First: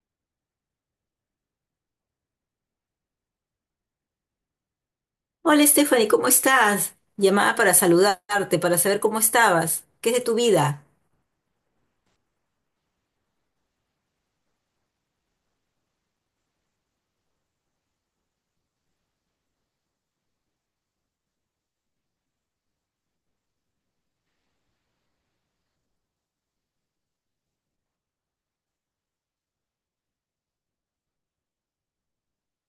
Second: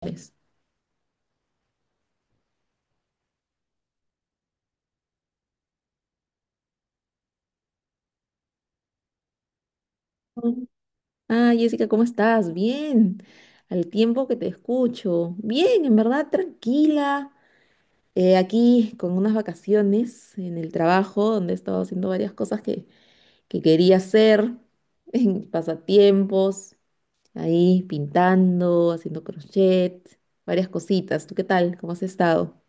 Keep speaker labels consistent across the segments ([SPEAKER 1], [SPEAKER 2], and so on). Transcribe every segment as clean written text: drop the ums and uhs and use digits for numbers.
[SPEAKER 1] Pues.
[SPEAKER 2] Hola Stephanie, ¿cómo estás? Llamada para saludarte, para saber cómo estabas. ¿Qué es de tu vida?
[SPEAKER 1] Ah, Jessica, ¿cómo estás? Bien, al tiempo que te escucho. Bien, en verdad, tranquila. Aquí con unas vacaciones en el trabajo, donde he estado haciendo varias cosas que quería hacer, en pasatiempos, ahí pintando, haciendo crochet, varias cositas. ¿Tú qué tal? ¿Cómo has estado?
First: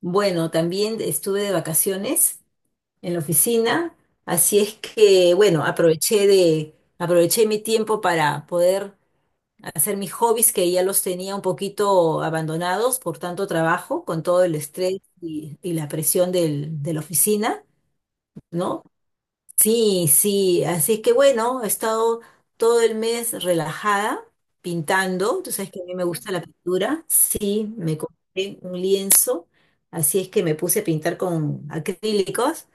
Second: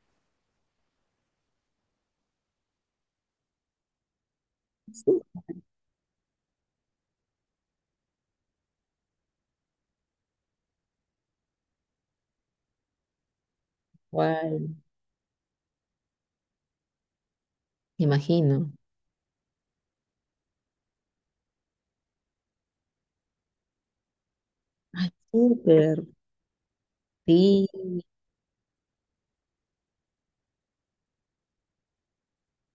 [SPEAKER 2] Bueno, también estuve de vacaciones en la oficina, así es
[SPEAKER 1] Sí.
[SPEAKER 2] que, bueno, aproveché mi tiempo para poder hacer mis hobbies que ya los tenía un poquito abandonados por tanto trabajo, con todo el
[SPEAKER 1] Igual,
[SPEAKER 2] estrés y, y la presión de la oficina,
[SPEAKER 1] me imagino.
[SPEAKER 2] ¿no? Sí, sí, así es que bueno, he estado todo el mes relajada,
[SPEAKER 1] Ay,
[SPEAKER 2] pintando, tú sabes que a mí
[SPEAKER 1] súper.
[SPEAKER 2] me gusta la pintura,
[SPEAKER 1] Sí,
[SPEAKER 2] sí, me compré un lienzo, así es que me puse a pintar con acrílicos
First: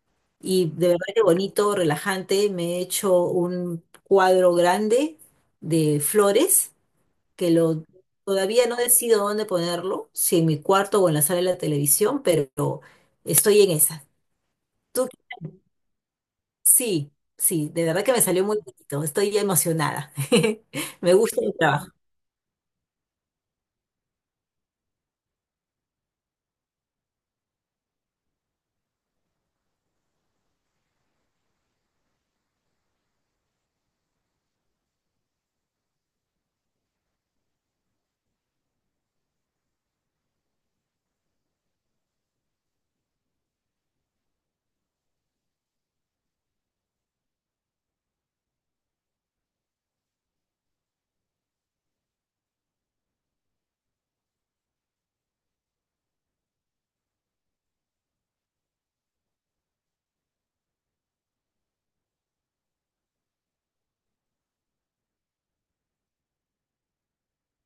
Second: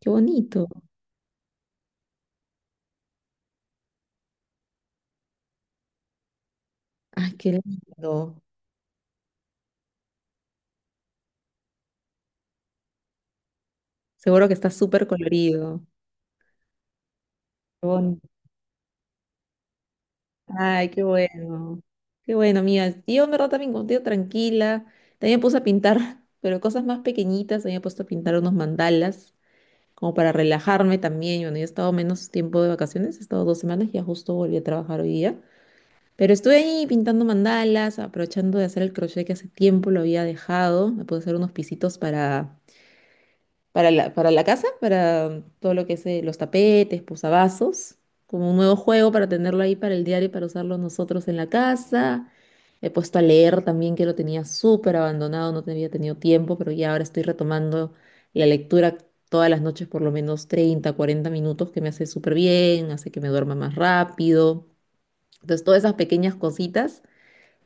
[SPEAKER 1] qué bonito.
[SPEAKER 2] y de verdad que bonito, relajante, me he hecho un cuadro grande de flores
[SPEAKER 1] Ay, qué
[SPEAKER 2] que lo
[SPEAKER 1] lindo.
[SPEAKER 2] todavía no decido dónde ponerlo, si en mi cuarto o en la sala de la televisión, pero estoy en esa.
[SPEAKER 1] Seguro que está súper
[SPEAKER 2] Tú
[SPEAKER 1] colorido.
[SPEAKER 2] Sí, sí, de
[SPEAKER 1] Qué
[SPEAKER 2] verdad que me
[SPEAKER 1] bonito.
[SPEAKER 2] salió muy bonito, estoy emocionada.
[SPEAKER 1] Ay, qué
[SPEAKER 2] Me gusta mi
[SPEAKER 1] bueno.
[SPEAKER 2] trabajo.
[SPEAKER 1] Qué bueno, amiga. Yo en verdad también contigo tranquila. También me puse a pintar, pero cosas más pequeñitas. También me he puesto a pintar unos mandalas, como para relajarme también. Bueno, yo he estado menos tiempo de vacaciones, he estado 2 semanas, ya justo volví a trabajar hoy día. Pero estuve ahí pintando mandalas, aprovechando de hacer el crochet que hace tiempo lo había dejado. Me puse a hacer unos pisitos para la casa, para todo lo que es los tapetes, posavasos, como un nuevo juego para tenerlo ahí para el diario, para usarlo nosotros en la casa. He puesto a leer también, que lo tenía súper abandonado, no había tenido tiempo, pero ya ahora estoy retomando la lectura todas las noches, por lo menos 30-40 minutos, que me hace súper bien, hace que me duerma más rápido. Entonces, todas esas pequeñas cositas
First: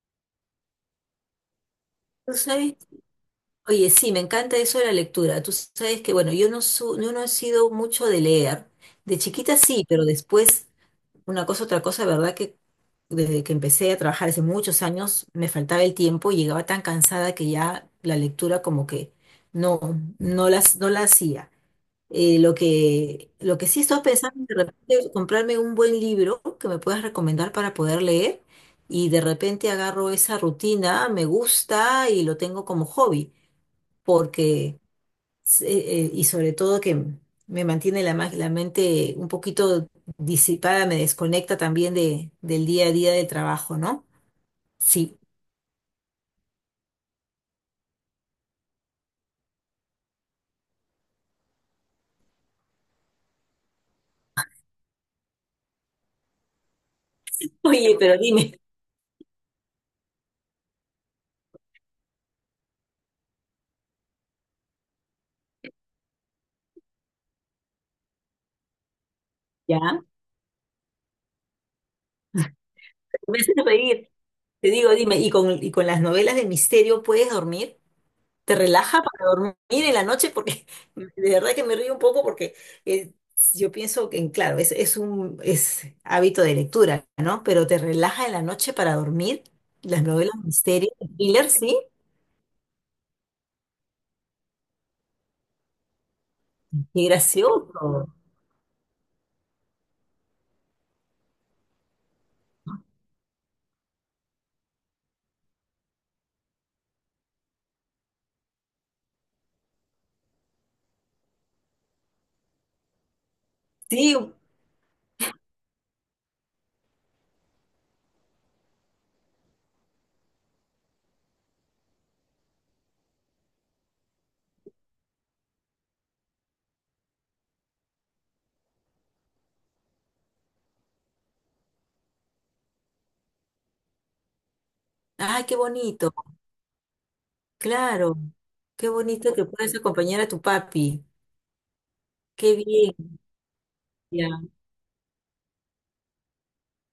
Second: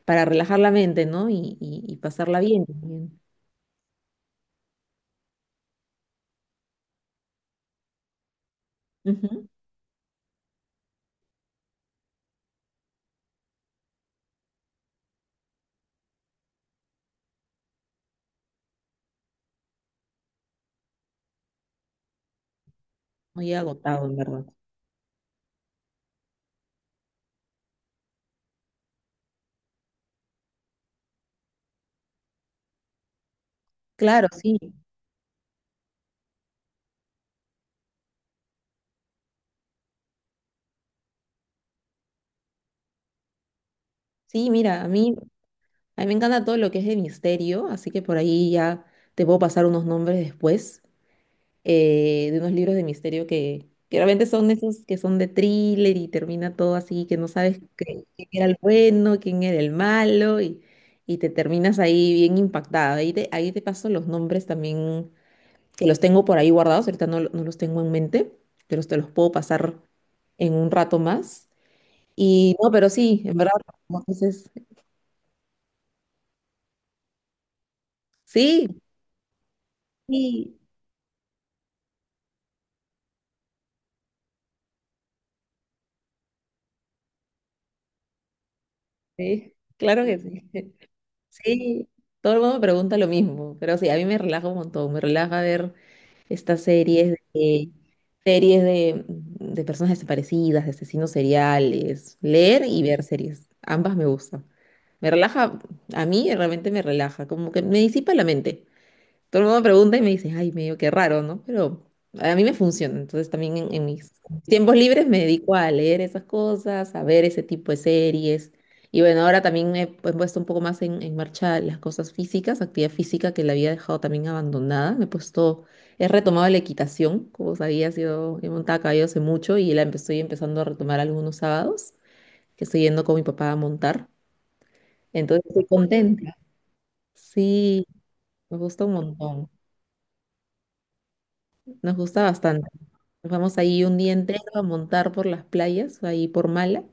[SPEAKER 1] para relajar la mente, ¿no? Y
[SPEAKER 2] ¿Tú
[SPEAKER 1] pasarla bien
[SPEAKER 2] sabes?
[SPEAKER 1] también.
[SPEAKER 2] Oye, sí, me encanta eso de la lectura. Tú sabes que, bueno, yo no he sido mucho de leer. De
[SPEAKER 1] Ujú.
[SPEAKER 2] chiquita sí, pero después, una cosa, otra cosa, verdad que desde que empecé a trabajar hace muchos años, me faltaba el tiempo y llegaba tan cansada que ya la lectura como que no, no la hacía.
[SPEAKER 1] Muy
[SPEAKER 2] Lo que sí estoy
[SPEAKER 1] agotado, en
[SPEAKER 2] pensando
[SPEAKER 1] verdad.
[SPEAKER 2] es de repente comprarme un buen libro que me puedas recomendar para poder leer y de repente agarro esa rutina, me gusta y lo tengo como hobby,
[SPEAKER 1] Claro, sí.
[SPEAKER 2] porque, y sobre todo que me mantiene la mente un poquito disipada, me desconecta también de, del día a día del trabajo, ¿no?
[SPEAKER 1] Sí, mira, a mí,
[SPEAKER 2] Sí.
[SPEAKER 1] a mí me encanta todo lo que es de misterio, así que por ahí ya te puedo pasar unos nombres después de unos libros de misterio que realmente son esos que son de thriller y termina todo así, que no sabes
[SPEAKER 2] Oye, pero
[SPEAKER 1] quién era el
[SPEAKER 2] dime,
[SPEAKER 1] bueno, quién era el malo y te terminas ahí bien impactada. Ahí te paso los nombres también, que los tengo por ahí guardados, ahorita no, no los tengo en mente, pero te los puedo
[SPEAKER 2] ¿ya?
[SPEAKER 1] pasar en un rato más. Y no, pero sí, en
[SPEAKER 2] Me
[SPEAKER 1] verdad,
[SPEAKER 2] haces
[SPEAKER 1] como
[SPEAKER 2] reír.
[SPEAKER 1] dices,
[SPEAKER 2] Te digo, dime, ¿ y con las novelas de misterio puedes dormir? Te
[SPEAKER 1] sí,
[SPEAKER 2] relaja para dormir en la noche
[SPEAKER 1] sí,
[SPEAKER 2] porque de verdad que me río un poco porque eh, yo pienso que, claro, es hábito de lectura, ¿no? Pero te relaja en la noche para dormir.
[SPEAKER 1] sí,
[SPEAKER 2] Las
[SPEAKER 1] claro que
[SPEAKER 2] novelas de
[SPEAKER 1] sí.
[SPEAKER 2] misterio, de thriller, sí,
[SPEAKER 1] Sí, todo el mundo me pregunta lo mismo, pero sí, a mí me relaja un montón, me relaja ver estas
[SPEAKER 2] qué
[SPEAKER 1] series de,
[SPEAKER 2] gracioso.
[SPEAKER 1] series de, de personas desaparecidas, de asesinos seriales, leer y ver series, ambas me gustan. Me relaja, a mí realmente me relaja, como que me disipa la mente. Todo el mundo me pregunta y me dice, ay, medio que raro, ¿no? Pero a mí me funciona. Entonces también en, mis
[SPEAKER 2] Sí,
[SPEAKER 1] tiempos libres me dedico a leer esas cosas, a ver ese tipo de series. Y bueno, ahora también he puesto un poco más en marcha las cosas físicas, actividad física que la había dejado también abandonada. Me he puesto, he retomado la equitación, como sabías, yo he montado a caballo hace mucho y estoy empezando a retomar algunos sábados, que estoy yendo con mi papá a montar.
[SPEAKER 2] ay,
[SPEAKER 1] Entonces
[SPEAKER 2] qué
[SPEAKER 1] estoy
[SPEAKER 2] bonito,
[SPEAKER 1] contenta. Sí,
[SPEAKER 2] claro,
[SPEAKER 1] me gusta
[SPEAKER 2] qué
[SPEAKER 1] un
[SPEAKER 2] bonito que
[SPEAKER 1] montón,
[SPEAKER 2] puedes acompañar a tu papi.
[SPEAKER 1] nos gusta
[SPEAKER 2] Qué
[SPEAKER 1] bastante.
[SPEAKER 2] bien,
[SPEAKER 1] Nos vamos ahí un día entero
[SPEAKER 2] ya.
[SPEAKER 1] a montar por las playas, ahí por Mala,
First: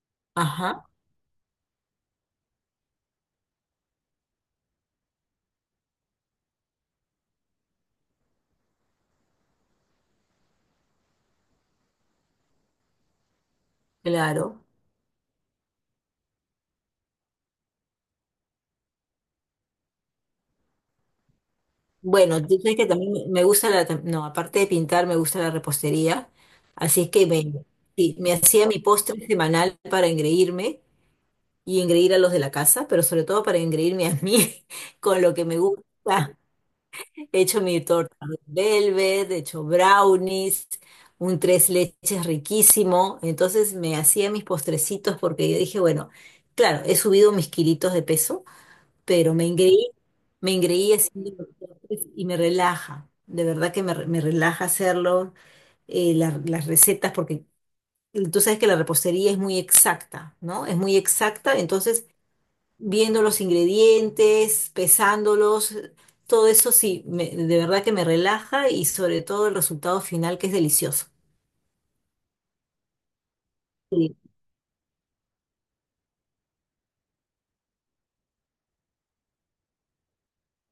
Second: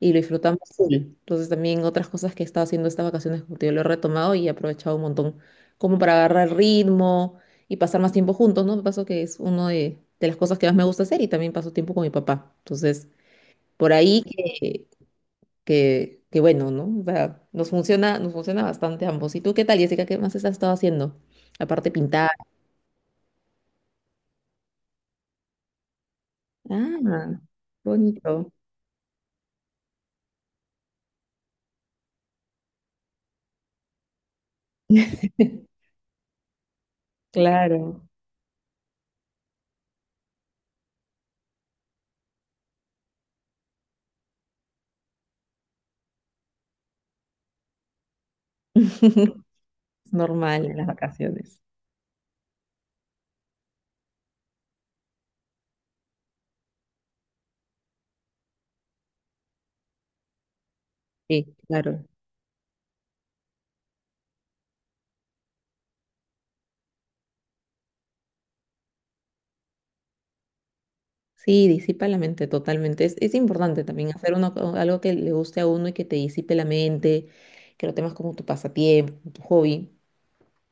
[SPEAKER 1] y lo disfrutamos
[SPEAKER 2] Ajá,
[SPEAKER 1] full. Entonces también otras cosas que he estado haciendo estas vacaciones, como te digo, lo he retomado y he aprovechado un montón como para agarrar ritmo y pasar más tiempo juntos, ¿no? Me pasó que es una de las cosas que más me gusta hacer y también paso tiempo con mi papá. Entonces, por ahí
[SPEAKER 2] claro.
[SPEAKER 1] que bueno, ¿no? O sea, nos funciona bastante ambos. ¿Y tú qué tal, Jessica? ¿Qué más has estado haciendo? Aparte pintar.
[SPEAKER 2] Bueno, tú sabes que también no, aparte de pintar, me gusta la repostería.
[SPEAKER 1] Ah,
[SPEAKER 2] Así es que
[SPEAKER 1] qué
[SPEAKER 2] sí, me
[SPEAKER 1] bonito.
[SPEAKER 2] hacía mi postre semanal para engreírme y engreír a los de la casa, pero sobre todo para engreírme a mí con lo que me gusta. He hecho mi
[SPEAKER 1] Claro.
[SPEAKER 2] torta de velvet, he hecho brownies, un tres leches riquísimo. Entonces me hacía mis postrecitos porque yo dije, bueno, claro, he subido mis kilitos de peso pero
[SPEAKER 1] Es
[SPEAKER 2] me
[SPEAKER 1] normal en las
[SPEAKER 2] engreí haciendo los
[SPEAKER 1] vacaciones.
[SPEAKER 2] postres y me relaja, de verdad que me relaja hacerlo, las recetas, porque tú sabes que la repostería es muy exacta, ¿no? Es muy
[SPEAKER 1] Sí,
[SPEAKER 2] exacta,
[SPEAKER 1] claro.
[SPEAKER 2] entonces viendo los ingredientes, pesándolos, todo eso sí, de verdad que me relaja y sobre todo el resultado final que es delicioso.
[SPEAKER 1] Sí, disipa la mente totalmente. Es importante también
[SPEAKER 2] Sí.
[SPEAKER 1] hacer uno, algo que le guste a uno y que te disipe la mente, que lo temas como tu pasatiempo, como tu hobby.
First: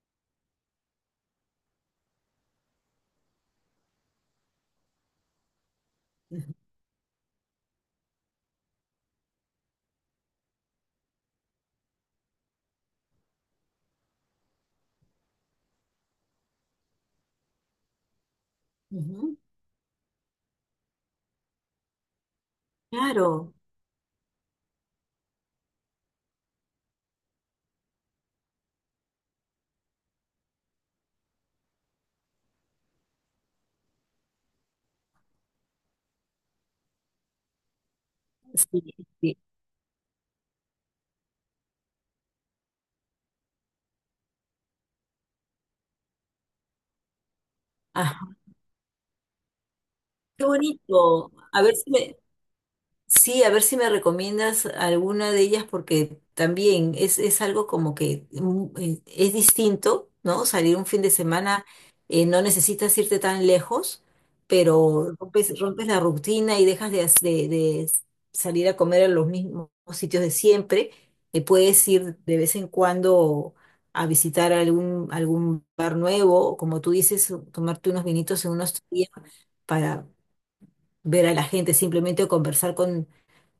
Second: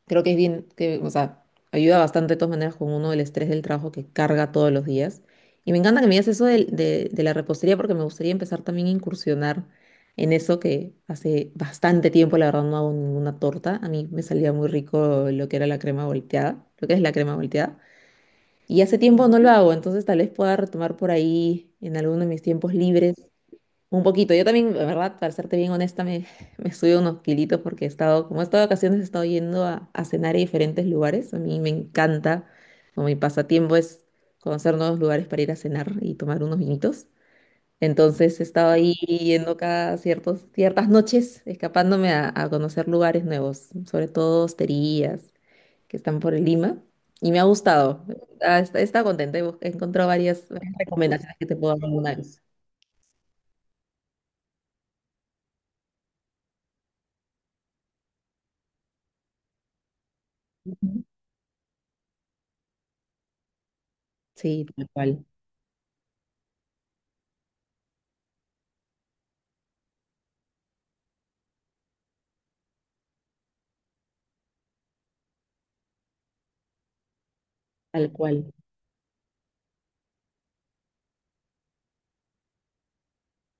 [SPEAKER 1] Creo que es bien, que, o sea, ayuda bastante de todas maneras con uno el estrés del trabajo que carga todos los días. Y me encanta que me digas eso de la repostería porque me gustaría empezar también a incursionar en eso que hace bastante tiempo, la verdad, no hago ninguna torta. A mí me salía muy rico lo que era la crema volteada, lo que es la crema volteada. Y hace tiempo
[SPEAKER 2] Ujú.
[SPEAKER 1] no lo hago, entonces tal vez pueda retomar por ahí en alguno de mis tiempos libres
[SPEAKER 2] Claro,
[SPEAKER 1] un poquito. Yo también, la verdad, para serte bien honesta, me, me subí unos kilitos porque he estado, como he estado de vacaciones, he estado yendo a, cenar a diferentes lugares. A mí me encanta, como mi pasatiempo es conocer nuevos lugares para ir a cenar y tomar unos vinitos. Entonces he estado ahí
[SPEAKER 2] sí, sí.
[SPEAKER 1] yendo cada ciertos, ciertas noches, escapándome a conocer lugares nuevos, sobre todo hosterías que están por Lima, y me ha gustado.
[SPEAKER 2] Ajá.
[SPEAKER 1] Ah, está contenta, he encontrado
[SPEAKER 2] Qué
[SPEAKER 1] varias
[SPEAKER 2] bonito.
[SPEAKER 1] recomendaciones que te
[SPEAKER 2] A
[SPEAKER 1] puedo
[SPEAKER 2] ver
[SPEAKER 1] dar
[SPEAKER 2] si
[SPEAKER 1] alguna
[SPEAKER 2] me,
[SPEAKER 1] vez.
[SPEAKER 2] Sí, a ver si me recomiendas alguna de ellas porque también es algo como que es distinto, ¿no? Salir un fin
[SPEAKER 1] Ujú.
[SPEAKER 2] de semana, no necesitas irte tan lejos,
[SPEAKER 1] Sí, tal
[SPEAKER 2] pero
[SPEAKER 1] cual,
[SPEAKER 2] rompes, rompes la rutina y dejas de salir a comer a los mismos sitios de siempre. Puedes ir de vez en cuando a visitar algún, algún bar nuevo, o como tú dices, tomarte unos
[SPEAKER 1] tal
[SPEAKER 2] vinitos
[SPEAKER 1] cual.
[SPEAKER 2] en unos días ver a la gente, simplemente o conversar con,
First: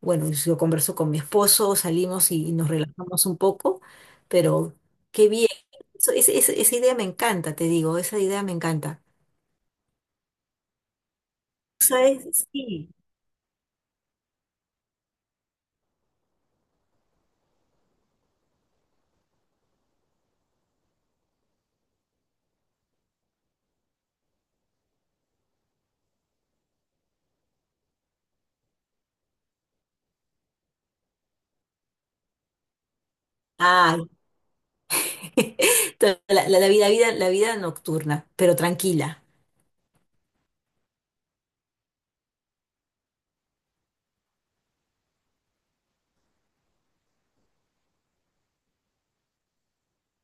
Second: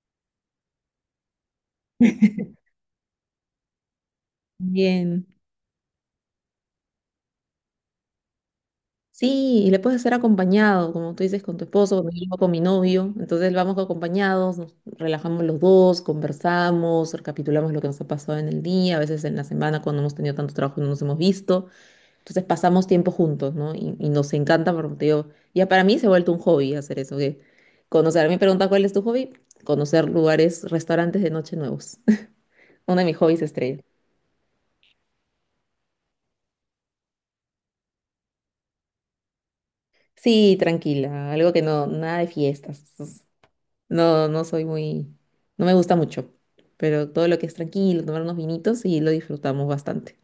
[SPEAKER 2] bueno, yo converso con mi esposo, salimos y nos relajamos un poco, pero
[SPEAKER 1] Bien.
[SPEAKER 2] qué bien. Esa idea me encanta, te digo, esa idea me encanta.
[SPEAKER 1] Sí, y le puedes hacer acompañado, como tú dices, con tu esposo, con mi hijo,
[SPEAKER 2] ¿Sabes?
[SPEAKER 1] con mi
[SPEAKER 2] Sí.
[SPEAKER 1] novio. Entonces vamos acompañados, nos relajamos los dos, conversamos, recapitulamos lo que nos ha pasado en el día, a veces en la semana cuando hemos tenido tanto trabajo y no nos hemos visto. Entonces pasamos tiempo juntos, ¿no? Y nos encanta, porque te digo, ya para mí se ha vuelto un hobby hacer eso, que conocer. Me pregunta cuál es tu hobby, conocer lugares, restaurantes de noche nuevos. Uno de mis hobbies estrella.
[SPEAKER 2] Ay, la vida, la vida, la vida nocturna, pero tranquila,
[SPEAKER 1] Sí, tranquila, algo que no, nada de fiestas. Entonces, no, no soy muy, no me gusta mucho, pero todo lo que es tranquilo, tomar unos vinitos y lo disfrutamos bastante.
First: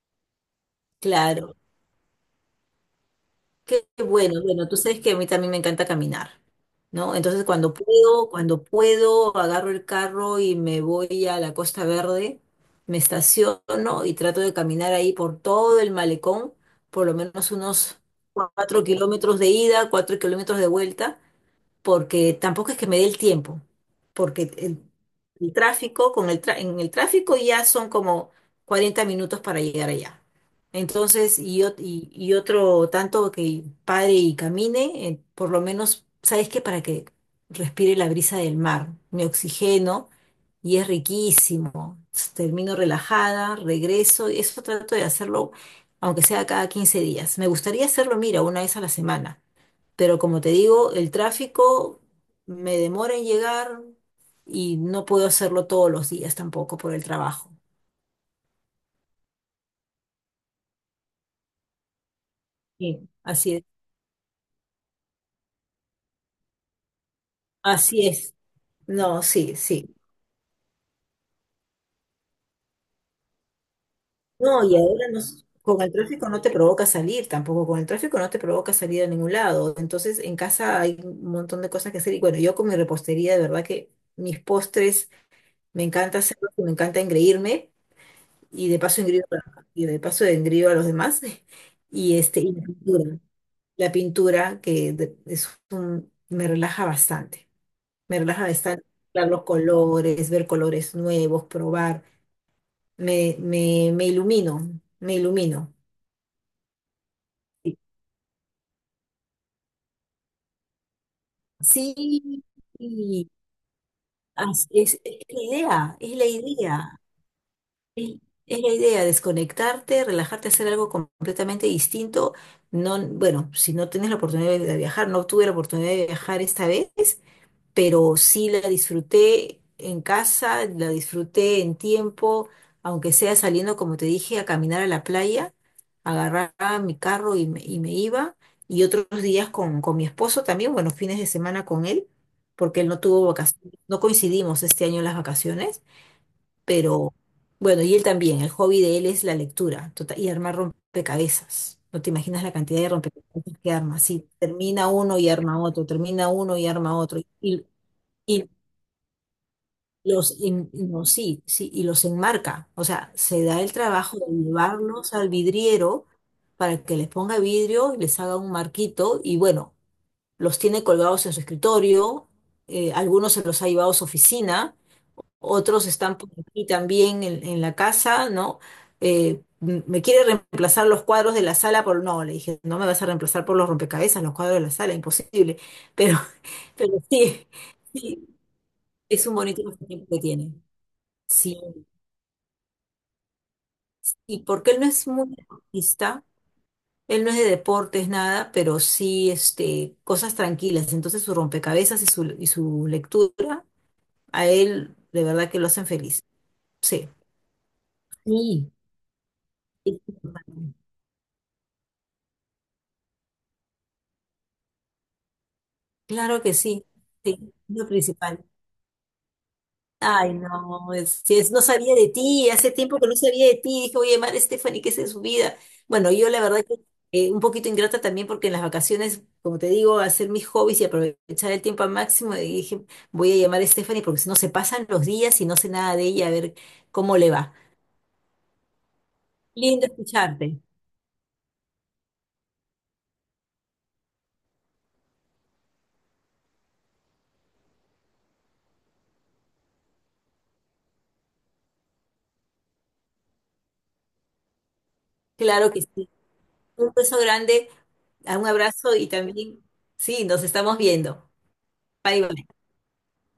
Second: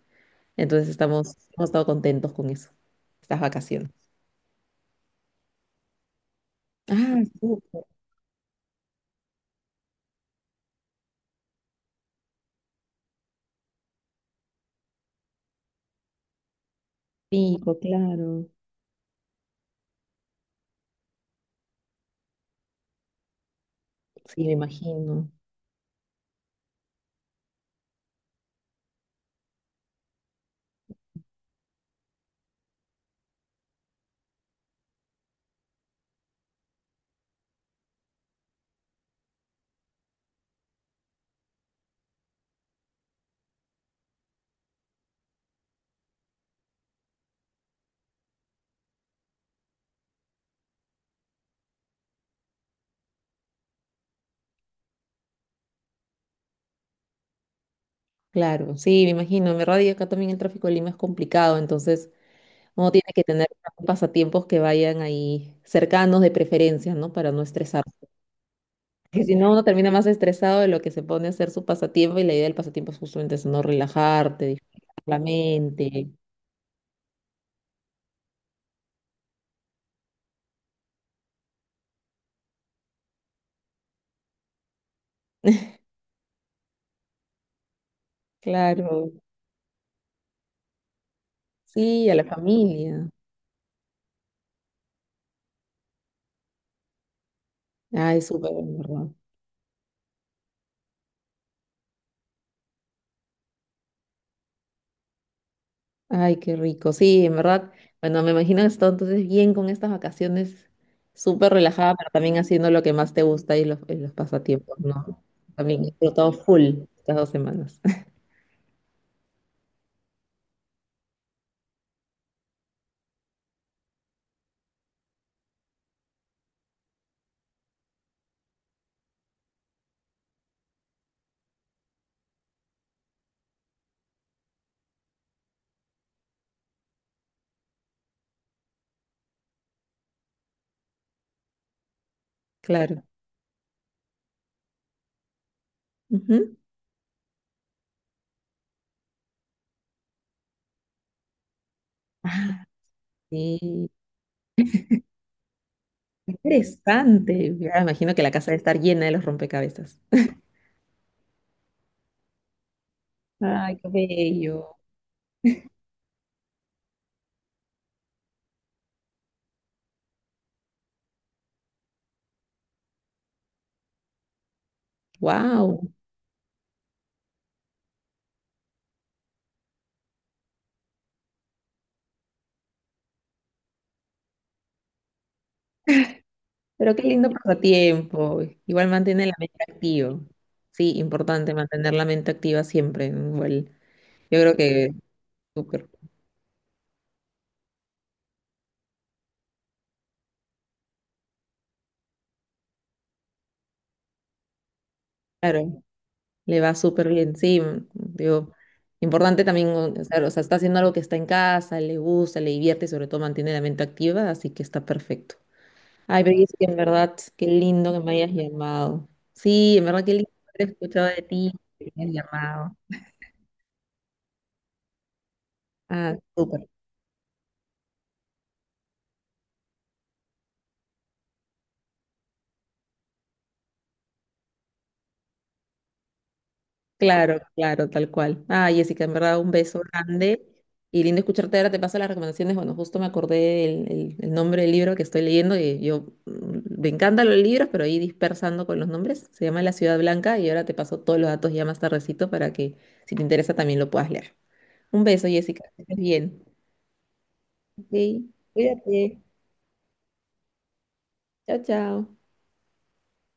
[SPEAKER 1] Entonces estamos,
[SPEAKER 2] claro.
[SPEAKER 1] hemos estado contentos con eso, estas
[SPEAKER 2] Qué
[SPEAKER 1] vacaciones.
[SPEAKER 2] bueno, bueno, tú sabes que a mí también me encanta caminar, ¿no?
[SPEAKER 1] Ah,
[SPEAKER 2] Entonces
[SPEAKER 1] súper
[SPEAKER 2] cuando puedo, agarro el carro y me voy a la Costa Verde, me estaciono y trato de caminar ahí por todo el malecón, por lo menos
[SPEAKER 1] rico,
[SPEAKER 2] unos
[SPEAKER 1] claro.
[SPEAKER 2] 4 kilómetros de ida, 4 kilómetros de vuelta, porque tampoco es que me dé el tiempo, porque
[SPEAKER 1] Sí, me imagino.
[SPEAKER 2] el tráfico, en el tráfico ya son como 40 minutos para llegar allá. Entonces, y otro tanto que pare y camine, por lo menos, ¿sabes qué? Para que respire la brisa del mar, me oxigeno y es riquísimo. Termino relajada, regreso, y eso trato de hacerlo, aunque sea cada 15 días. Me gustaría hacerlo, mira, una vez a la semana. Pero como te digo, el tráfico me demora en llegar y no puedo hacerlo todos los días tampoco por el trabajo.
[SPEAKER 1] Claro, sí, me imagino. En verdad, y acá también el tráfico de Lima es complicado, entonces uno tiene
[SPEAKER 2] Sí,
[SPEAKER 1] que tener
[SPEAKER 2] así es.
[SPEAKER 1] pasatiempos que vayan ahí cercanos de preferencia, ¿no? Para no estresarse.
[SPEAKER 2] Así es. No,
[SPEAKER 1] Porque si no,
[SPEAKER 2] sí,
[SPEAKER 1] uno termina
[SPEAKER 2] sí.
[SPEAKER 1] más estresado de lo que se pone a hacer su pasatiempo y la idea del pasatiempo es justamente eso, no relajarte,
[SPEAKER 2] No, y
[SPEAKER 1] disfrutar
[SPEAKER 2] ahora
[SPEAKER 1] la
[SPEAKER 2] con el
[SPEAKER 1] mente.
[SPEAKER 2] tráfico no te provoca salir tampoco, con el tráfico no te provoca salir a ningún lado. Entonces, en casa hay un montón de cosas que hacer. Y bueno, yo con mi repostería, de verdad que mis postres me encanta hacerlos y me encanta engreírme. Y de paso
[SPEAKER 1] Claro,
[SPEAKER 2] engrío, y de paso engrío a los demás.
[SPEAKER 1] sí, a
[SPEAKER 2] Y
[SPEAKER 1] la
[SPEAKER 2] este, y la
[SPEAKER 1] familia.
[SPEAKER 2] pintura. La pintura, es un, me relaja bastante.
[SPEAKER 1] Ay,
[SPEAKER 2] Me relaja
[SPEAKER 1] súper, en
[SPEAKER 2] bastante
[SPEAKER 1] verdad.
[SPEAKER 2] ver los colores, ver colores nuevos, probar. Me ilumino, me ilumino.
[SPEAKER 1] Ay, qué rico. Sí, en verdad.
[SPEAKER 2] Sí,
[SPEAKER 1] Bueno, me imagino que has estado entonces bien con estas vacaciones, súper
[SPEAKER 2] sí,
[SPEAKER 1] relajada, pero también haciendo lo que más te
[SPEAKER 2] y
[SPEAKER 1] gusta y los pasatiempos,
[SPEAKER 2] es
[SPEAKER 1] ¿no?
[SPEAKER 2] la
[SPEAKER 1] También he
[SPEAKER 2] idea, es la
[SPEAKER 1] disfrutado full
[SPEAKER 2] idea.
[SPEAKER 1] estas 2 semanas.
[SPEAKER 2] Es, es la idea, desconectarte, relajarte, hacer algo completamente distinto. No, bueno, si no tienes la oportunidad de viajar, no tuve la oportunidad de viajar esta vez, pero sí la disfruté en casa, la disfruté en tiempo, aunque sea saliendo, como te dije, a caminar a la playa, agarraba mi carro y me iba, y otros días con mi esposo también, bueno, fines de semana con él, porque él no
[SPEAKER 1] Claro.
[SPEAKER 2] tuvo vacaciones, no coincidimos este año en las vacaciones,
[SPEAKER 1] Ujú.
[SPEAKER 2] pero bueno, y él también, el hobby de él es y armar rompecabezas. No te imaginas la
[SPEAKER 1] Ah,
[SPEAKER 2] cantidad de rompecabezas que
[SPEAKER 1] sí.
[SPEAKER 2] arma. Si termina uno y arma otro, termina uno y arma otro.
[SPEAKER 1] Interesante. Ya me imagino que la
[SPEAKER 2] Y
[SPEAKER 1] casa debe estar llena de los rompecabezas.
[SPEAKER 2] no, sí, sí, y los enmarca. O sea, se da el
[SPEAKER 1] Ay, qué
[SPEAKER 2] trabajo de
[SPEAKER 1] bello.
[SPEAKER 2] llevarlos al vidriero para que les ponga vidrio y les haga un marquito. Y bueno, los tiene colgados en su escritorio. Eh, algunos se los ha llevado a su oficina. Otros
[SPEAKER 1] Wow.
[SPEAKER 2] están por aquí también en la casa, ¿no? Me quiere reemplazar los cuadros de la sala por... No, le dije, no me vas a reemplazar por los rompecabezas, los cuadros de la sala, imposible. Pero, pero
[SPEAKER 1] Pero qué lindo
[SPEAKER 2] sí, sí,
[SPEAKER 1] pasatiempo. Igual
[SPEAKER 2] es
[SPEAKER 1] mantiene la
[SPEAKER 2] un bonito
[SPEAKER 1] mente
[SPEAKER 2] pasatiempo
[SPEAKER 1] activa.
[SPEAKER 2] que tiene.
[SPEAKER 1] Sí, importante
[SPEAKER 2] Sí.
[SPEAKER 1] mantener la mente activa siempre. ¿No? Igual,
[SPEAKER 2] Y
[SPEAKER 1] yo creo
[SPEAKER 2] porque él no
[SPEAKER 1] que
[SPEAKER 2] es muy
[SPEAKER 1] súper.
[SPEAKER 2] deportista, él no es de deportes, nada, pero sí este, cosas tranquilas. Entonces su rompecabezas y su lectura, a él de verdad que lo
[SPEAKER 1] Claro,
[SPEAKER 2] hacen feliz.
[SPEAKER 1] le va súper
[SPEAKER 2] Sí.
[SPEAKER 1] bien, sí, digo,
[SPEAKER 2] Sí.
[SPEAKER 1] importante también, o sea, está haciendo algo que está en casa, le gusta, le divierte y sobre todo mantiene la mente activa, así que está perfecto. Ay, pero
[SPEAKER 2] Claro
[SPEAKER 1] es
[SPEAKER 2] que
[SPEAKER 1] que en
[SPEAKER 2] sí.
[SPEAKER 1] verdad,
[SPEAKER 2] Sí,
[SPEAKER 1] qué
[SPEAKER 2] es lo
[SPEAKER 1] lindo que me hayas
[SPEAKER 2] principal.
[SPEAKER 1] llamado. Sí, en verdad, qué lindo
[SPEAKER 2] Ay,
[SPEAKER 1] haber escuchado de
[SPEAKER 2] es, si es-
[SPEAKER 1] ti,
[SPEAKER 2] no
[SPEAKER 1] que
[SPEAKER 2] sabía
[SPEAKER 1] me
[SPEAKER 2] de
[SPEAKER 1] hayas
[SPEAKER 2] ti, hace
[SPEAKER 1] llamado.
[SPEAKER 2] tiempo que no sabía de ti, dije, oye, Mar Stephanie, ¿qué es de su vida? Bueno,
[SPEAKER 1] Ah,
[SPEAKER 2] yo la verdad
[SPEAKER 1] súper.
[SPEAKER 2] que un poquito ingrata también porque en las vacaciones, como te digo, hacer mis hobbies y aprovechar el tiempo al máximo, y dije, voy a llamar a Stephanie porque si no se pasan los días y no sé nada de ella, a ver cómo le
[SPEAKER 1] Claro,
[SPEAKER 2] va.
[SPEAKER 1] claro, tal cual. Ah, Jessica, en verdad, un beso
[SPEAKER 2] Lindo
[SPEAKER 1] grande
[SPEAKER 2] escucharte,
[SPEAKER 1] y lindo escucharte. Ahora te paso las recomendaciones. Bueno, justo me acordé el, el nombre del libro que estoy leyendo y yo me encantan los libros, pero ahí dispersando con los nombres. Se llama La Ciudad Blanca y ahora te paso todos los datos ya más tardecito para que si te interesa también lo puedas leer. Un beso, Jessica.
[SPEAKER 2] claro
[SPEAKER 1] Que
[SPEAKER 2] que
[SPEAKER 1] estés
[SPEAKER 2] sí.
[SPEAKER 1] bien.
[SPEAKER 2] Un beso grande,
[SPEAKER 1] Sí.
[SPEAKER 2] un abrazo y
[SPEAKER 1] Cuídate.
[SPEAKER 2] también, sí, nos estamos viendo.
[SPEAKER 1] Chao, chao.
[SPEAKER 2] Bye, bye.